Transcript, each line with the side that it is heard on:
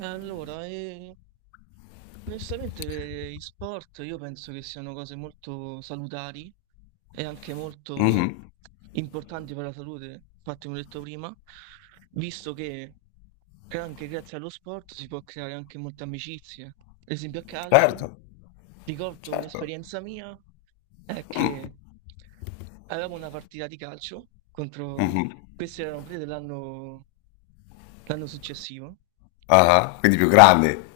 right: Allora, onestamente gli sport io penso che siano cose molto salutari e anche
left: Mh-mh.
right: molto importanti per la salute. Infatti, come ho detto prima, visto che anche grazie allo sport si può creare anche molte amicizie. Ad esempio a calcio,
left: Certo,
right: ricordo
left: certo.
right: un'esperienza mia, è
left: Mh.
right: che avevamo una partita di calcio contro,
left: Mh-mh.
right: questi erano prese dell'anno l'anno successivo.
left: Ah-ah, quindi più grande.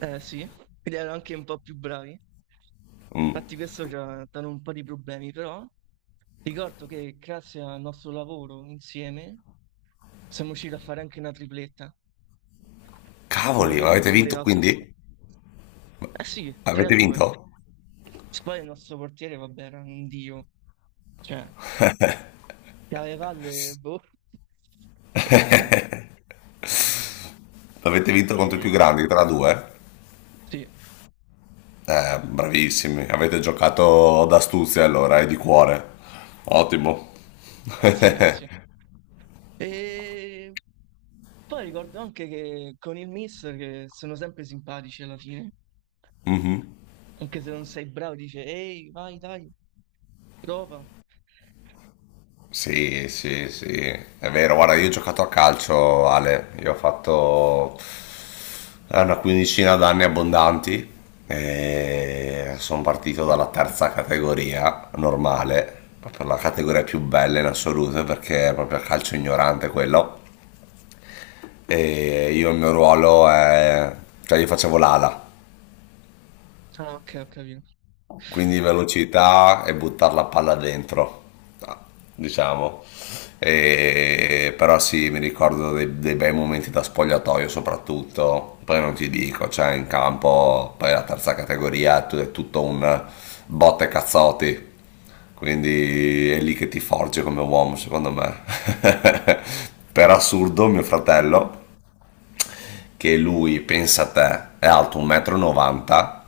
right: Eh sì, quindi erano anche un po' più bravi.
left: Mh.
right: Infatti questo ci ha dato un po' di problemi, però ricordo che grazie al nostro lavoro insieme siamo riusciti a fare anche una tripletta. Tipo
left: Cavoli,
right: io ho
left: ma avete
right: fatto pure
left: vinto
right: assist.
left: quindi?
right: Eh sì, 3 a
left: Avete
right: 2.
left: vinto?
right: Poi il nostro portiere, vabbè, era un dio. Cioè, chiave valle, boh.
left: Avete vinto contro i più
right: E...
left: grandi tra 2?
right: Sì,
left: Bravissimi, avete giocato d'astuzia allora e di cuore. Ottimo.
right: grazie, grazie. E... Poi ricordo anche che con il mister, che sono sempre simpatici alla fine,
left: Mh-mh.
right: anche se non sei bravo, dice ehi, vai, dai, prova.
left: Sì, sì, sì, è vero. Guarda, io ho giocato a calcio, Ale, io ho fatto ha una quindicina d'anni abbondanti. E sono partito dalla terza categoria normale, proprio la categoria più bella in assoluto perché è proprio calcio ignorante quello. E io il mio ruolo è, cioè, io facevo l'ala,
right: Ah, ok, ho capito.
left: quindi velocità e buttare la palla dentro, diciamo. Però sì, mi ricordo dei bei momenti da spogliatoio soprattutto. Poi non ti dico, cioè in campo, poi la terza categoria è tutto un botte cazzotti, quindi è lì che ti forge come uomo, secondo me. Per assurdo mio fratello, che lui, pensa a te, è alto 1,90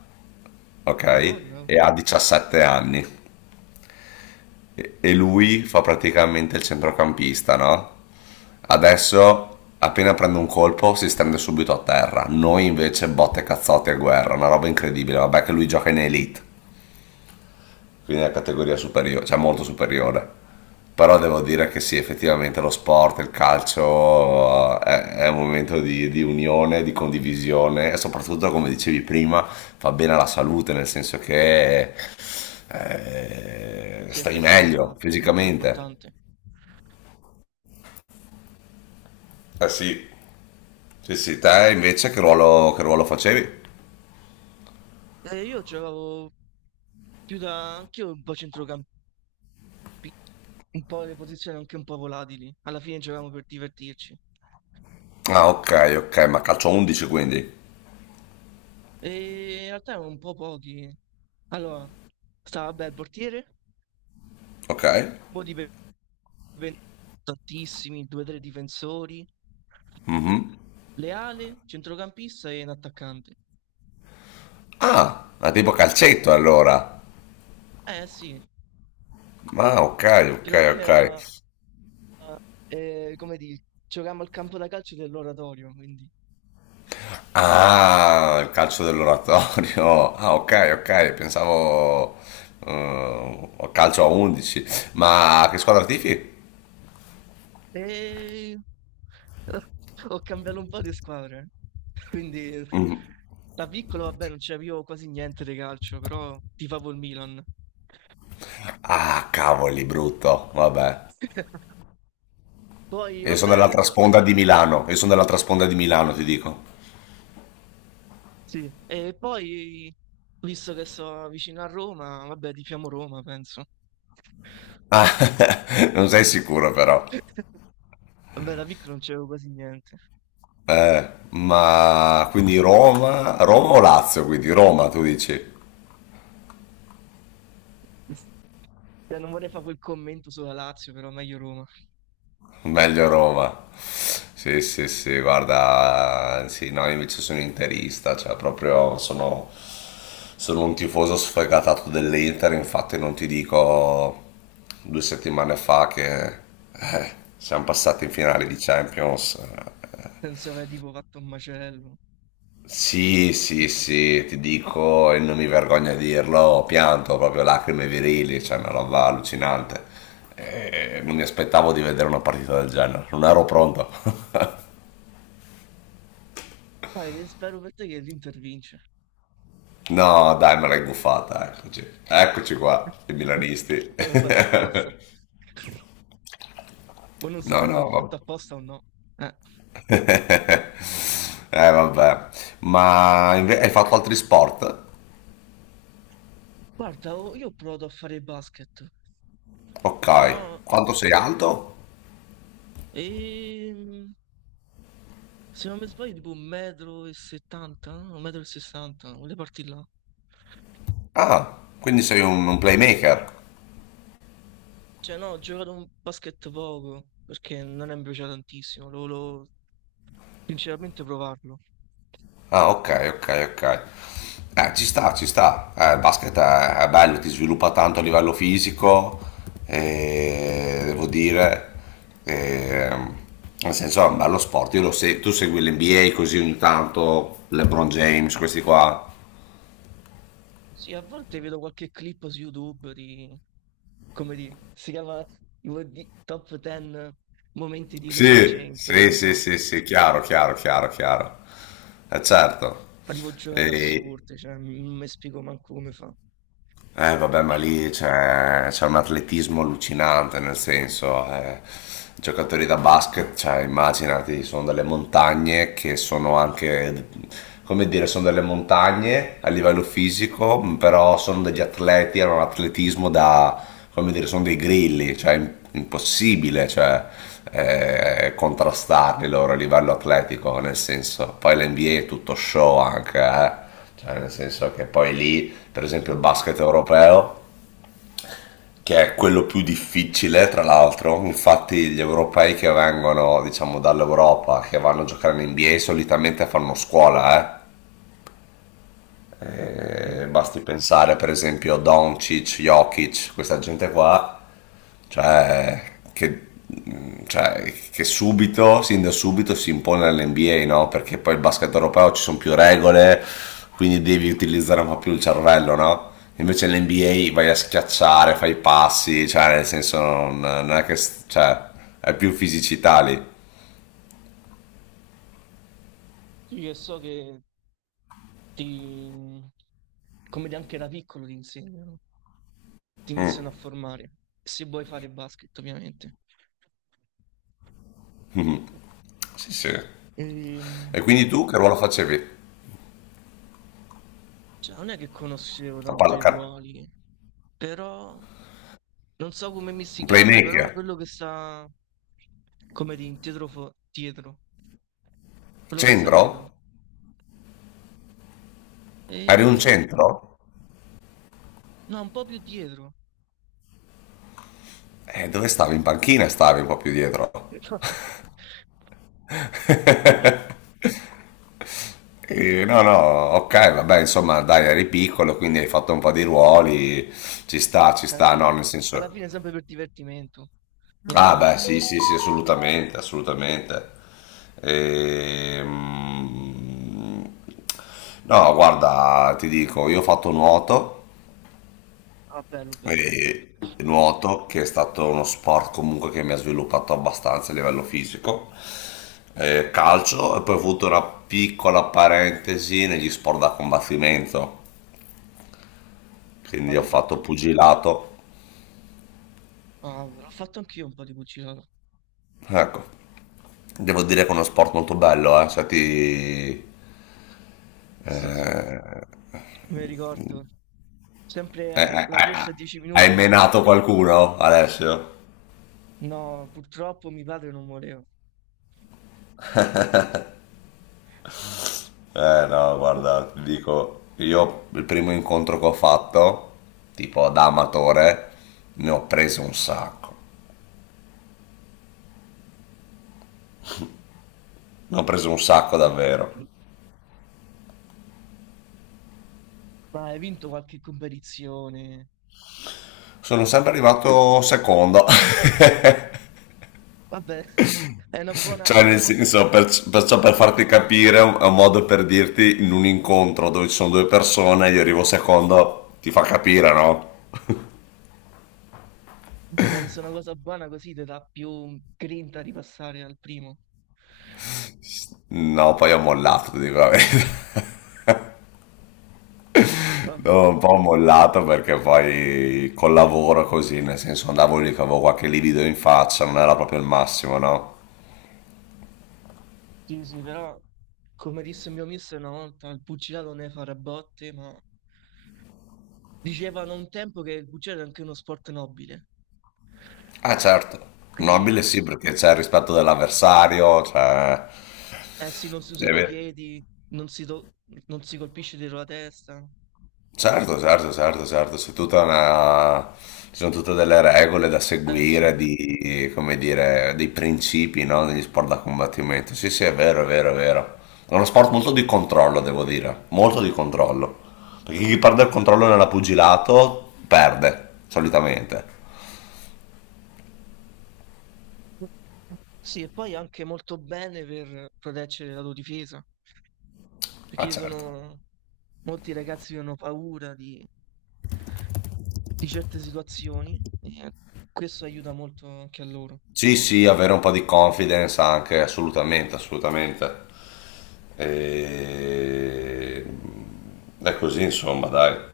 left: m, ok?
right: Madonna, oh.
left: E ha 17 anni. E lui fa praticamente il centrocampista, no? Adesso, appena prende un colpo, si stende subito a terra. Noi invece botte, cazzotti e guerra, una roba incredibile. Vabbè che lui gioca in elite, quindi è una categoria superiore, cioè molto superiore. Però devo dire che sì, effettivamente lo sport, il calcio è un momento di unione, di condivisione e soprattutto, come dicevi prima, fa bene alla salute, nel senso che
right: Sì, è
left: stai
right: questa
left: meglio
right: cosa molto
left: fisicamente.
right: importante.
left: Ah sì, sì, sì, te invece che ruolo facevi?
right: Io giocavo più da anch'io un po' centrocampista, un po' le posizioni anche un po' volatili. Alla fine giocavamo per divertirci.
left: Ah,
right: Ah,
left: ok, ok,
right: ok.
left: ma calcio 11 quindi.
right: E in realtà erano un po' pochi. Allora, stava beh il portiere,
left: Ok.
right: Modi 20 tantissimi, due o tre difensori,
left: Mhm.
right: Leale, centrocampista e un attaccante.
left: Ah, ma tipo calcetto allora.
right: Eh sì,
left: Ah, ok,
right: che
left: ok,
right: alla fine
left: ok.
right: era, come dire, giocavamo al campo da calcio dell'oratorio, quindi...
left: Ah, il calcio dell'oratorio. Ah, ok, ok, pensavo calcio a 11. Ma che squadra tifi?
right: E... Ho cambiato un po' di squadre, quindi da piccolo vabbè non c'avevo quasi niente di calcio, però tifavo il Milan.
left: Ah, cavoli, brutto. Vabbè.
right: Poi
left: Io sono
right: vabbè,
left: dall'altra sponda di Milano. Io sono dall'altra sponda di Milano, ti dico.
right: sì, e poi visto che sono vicino a Roma, vabbè tifiamo Roma, penso.
left: Ah, non sei sicuro però.
right: Vabbè, da piccolo non c'avevo quasi niente.
left: Ma quindi Roma, Roma o Lazio? Quindi Roma, tu dici?
right: Cioè, non vorrei fare quel commento sulla Lazio, però meglio Roma.
left: Meglio Roma. Sì, sì, sì, guarda, sì, no, io invece sono interista, cioè proprio sono un tifoso sfegatato dell'Inter, infatti non ti dico 2 settimane fa che siamo passati in finale di Champions, eh.
right: Penso aver tipo fatto un macello.
left: Sì, sì, sì, ti dico e non mi vergogno a dirlo, ho pianto proprio lacrime virili, cioè una roba allucinante. Non mi aspettavo di vedere una partita del genere, non ero pronto.
right: Dai, e spero per te che l'Inter vince.
left: No, dai, me l'hai buffata, eccoci. Eccoci qua, i milanisti.
right: L'ho fatto apposta. Ma non
left: No,
right: sapevo se l'ho
left: no,
right: fatto
left: vabbè.
right: apposta o no. Eh.
left: Vabbè. Ma hai fatto altri sport?
right: Guarda, io ho provato a fare basket,
left: Ok.
right: però
left: Quanto sei alto?
right: ehm, se non mi sbaglio tipo 1,70 m, no? 1,60 m, volevo partire là.
left: Ah, quindi sei un playmaker.
right: Cioè, no, ho giocato un basket poco perché non è mi piace tantissimo. Lo volevo sinceramente provarlo.
left: Ah, ok, ok, ok. Ci sta, ci sta. Il basket è bello, ti sviluppa tanto a livello fisico, e devo dire, ehm, nel senso è un bello sport. Io lo se- Tu segui l'NBA così ogni tanto, LeBron James, questi qua.
right: Sì, a volte vedo qualche clip su YouTube di, come di, si chiama tipo Top 10 momenti di LeBron
left: Sì,
right: James, che
left: sì,
right: ne
left: sì,
right: so.
left: sì, sì, chiaro, chiaro, chiaro, chiaro. Certo.
right: Fa tipo giocate assurde, cioè, non mi spiego manco come fa.
left: Eh vabbè, ma lì c'è un atletismo allucinante, nel senso, giocatori da basket, cioè, immaginati, sono delle montagne che sono anche, come dire, sono delle montagne a livello fisico, però sono degli atleti, hanno un atletismo da, come dire, sono dei grilli, cioè impossibile, cioè, contrastarli loro a livello atletico, nel senso, poi l'NBA è tutto show anche, eh. Cioè, nel senso che poi lì, per esempio,
right: Tutto
left: il
right: quello.
left: basket europeo, che è quello più difficile, tra l'altro, infatti gli europei che vengono, diciamo, dall'Europa, che vanno a giocare in NBA, solitamente fanno scuola, eh.
right: Sì.
left: Basti pensare per esempio a Doncic, Jokic, questa gente qua. Cioè, che, cioè, che subito, sin da subito si impone all'NBA, no? Perché poi il basket europeo ci sono più regole, quindi devi utilizzare un po' più il cervello, no? Invece l'NBA vai a schiacciare, fai i passi, cioè nel senso non è che. Cioè, è più fisicità lì.
right: Sì, e so che ti, come di, anche da piccolo ti insegnano, ti
left: Mm,
right: iniziano a formare, se vuoi fare basket, ovviamente.
left: sì, sì.
right: Ehm,
left: E quindi tu che ruolo facevi?
right: cioè, non è che conoscevo
left: La
right: tanto
left: palla,
right: i ruoli, però non so come mi si
left: un
right: chiama, però
left: playmaker?
right: quello che sta come di dietro, dietro, quello che sta
left: Centro?
right: dietro.
left: Eri un
right: E
left: centro?
right: no, un po' più dietro.
left: Dove stavi? In panchina stavi un po' più dietro.
right: Boh.
left: No, no, ok, vabbè, insomma, dai, eri piccolo, quindi hai fatto un po' di ruoli, ci
right: Ah
left: sta,
right: sì,
left: no,
right: eh.
left: nel
right: Alla
left: senso.
right: fine è sempre per divertimento,
left: Ah, beh,
right: nient'altro.
left: sì, sì, sì, assolutamente, assolutamente. Ehm, No, guarda, ti dico, io ho fatto nuoto,
right: Ah, bello, bello.
left: e nuoto che è stato uno sport comunque che mi ha sviluppato abbastanza a livello fisico, calcio e poi ho avuto una piccola parentesi negli sport da combattimento,
right: Ma
left: quindi
right: che
left: ho
right: hai
left: fatto
right: fatto?
left: pugilato.
right: Ah, l'ho fatto anch'io un po' di pugilato.
left: Ecco, devo dire che è uno sport molto bello. Eh, se ti... eh,
right: Sì, sì,
left: eh,
right: me ricordo. Sempre
left: eh, eh,
right: alla corsa
left: eh,
right: a 10 minuti
left: hai menato
right: all'inizio.
left: qualcuno, Alessio?
right: No, purtroppo mio padre non voleva.
left: Eh no, guarda, ti dico, io il primo incontro che ho fatto, tipo da amatore, ne ho preso un sacco, ne ho preso un sacco
right: Eh,
left: davvero.
right: ma hai vinto qualche competizione?
left: Sono sempre arrivato secondo.
right: Vabbè, è una
left: Cioè, nel
right: buona...
left: senso, perciò per farti capire, è un modo per dirti, in un incontro dove ci sono due persone, io arrivo secondo, ti fa capire, no?
right: Vabbè, penso una cosa buona così ti dà più grinta di passare al primo.
left: No, poi ho mollato, ti dico la verità.
right: Vabbè,
left: No, un po' ho mollato perché poi col lavoro così, nel senso andavo lì che avevo qualche livido in faccia, non era proprio il massimo, no?
right: sì, sì, però come disse il mio mister una volta, il pugilato ne fa a botte, ma dicevano un tempo che il pugilato è anche uno sport nobile.
left: Ah certo, nobile
right: Quindi,
left: sì perché c'è il rispetto dell'avversario, cioè,
right: eh sì, non si
left: è
right: usano
left: vero.
right: piedi, non si, to- non si colpisce dietro la testa.
left: Certo, certo, certo, certo, c'è tutta una, ci sono tutte delle regole da
right: Eh sì.
left: seguire, di, come dire, dei principi, no? Negli sport da combattimento. Sì, sì, è vero, è vero, è vero. È uno sport molto di controllo, devo dire, molto di controllo. Perché chi perde il controllo nella pugilato perde, solitamente.
right: Sì, e poi anche molto bene per proteggere la tua difesa, perché
left: Ah,
right: ci
left: certo.
right: sono molti ragazzi che hanno paura di certe situazioni e questo aiuta molto anche a loro.
left: Sì, sì, avere un po' di confidence anche, assolutamente, assolutamente. E... È così, insomma, dai.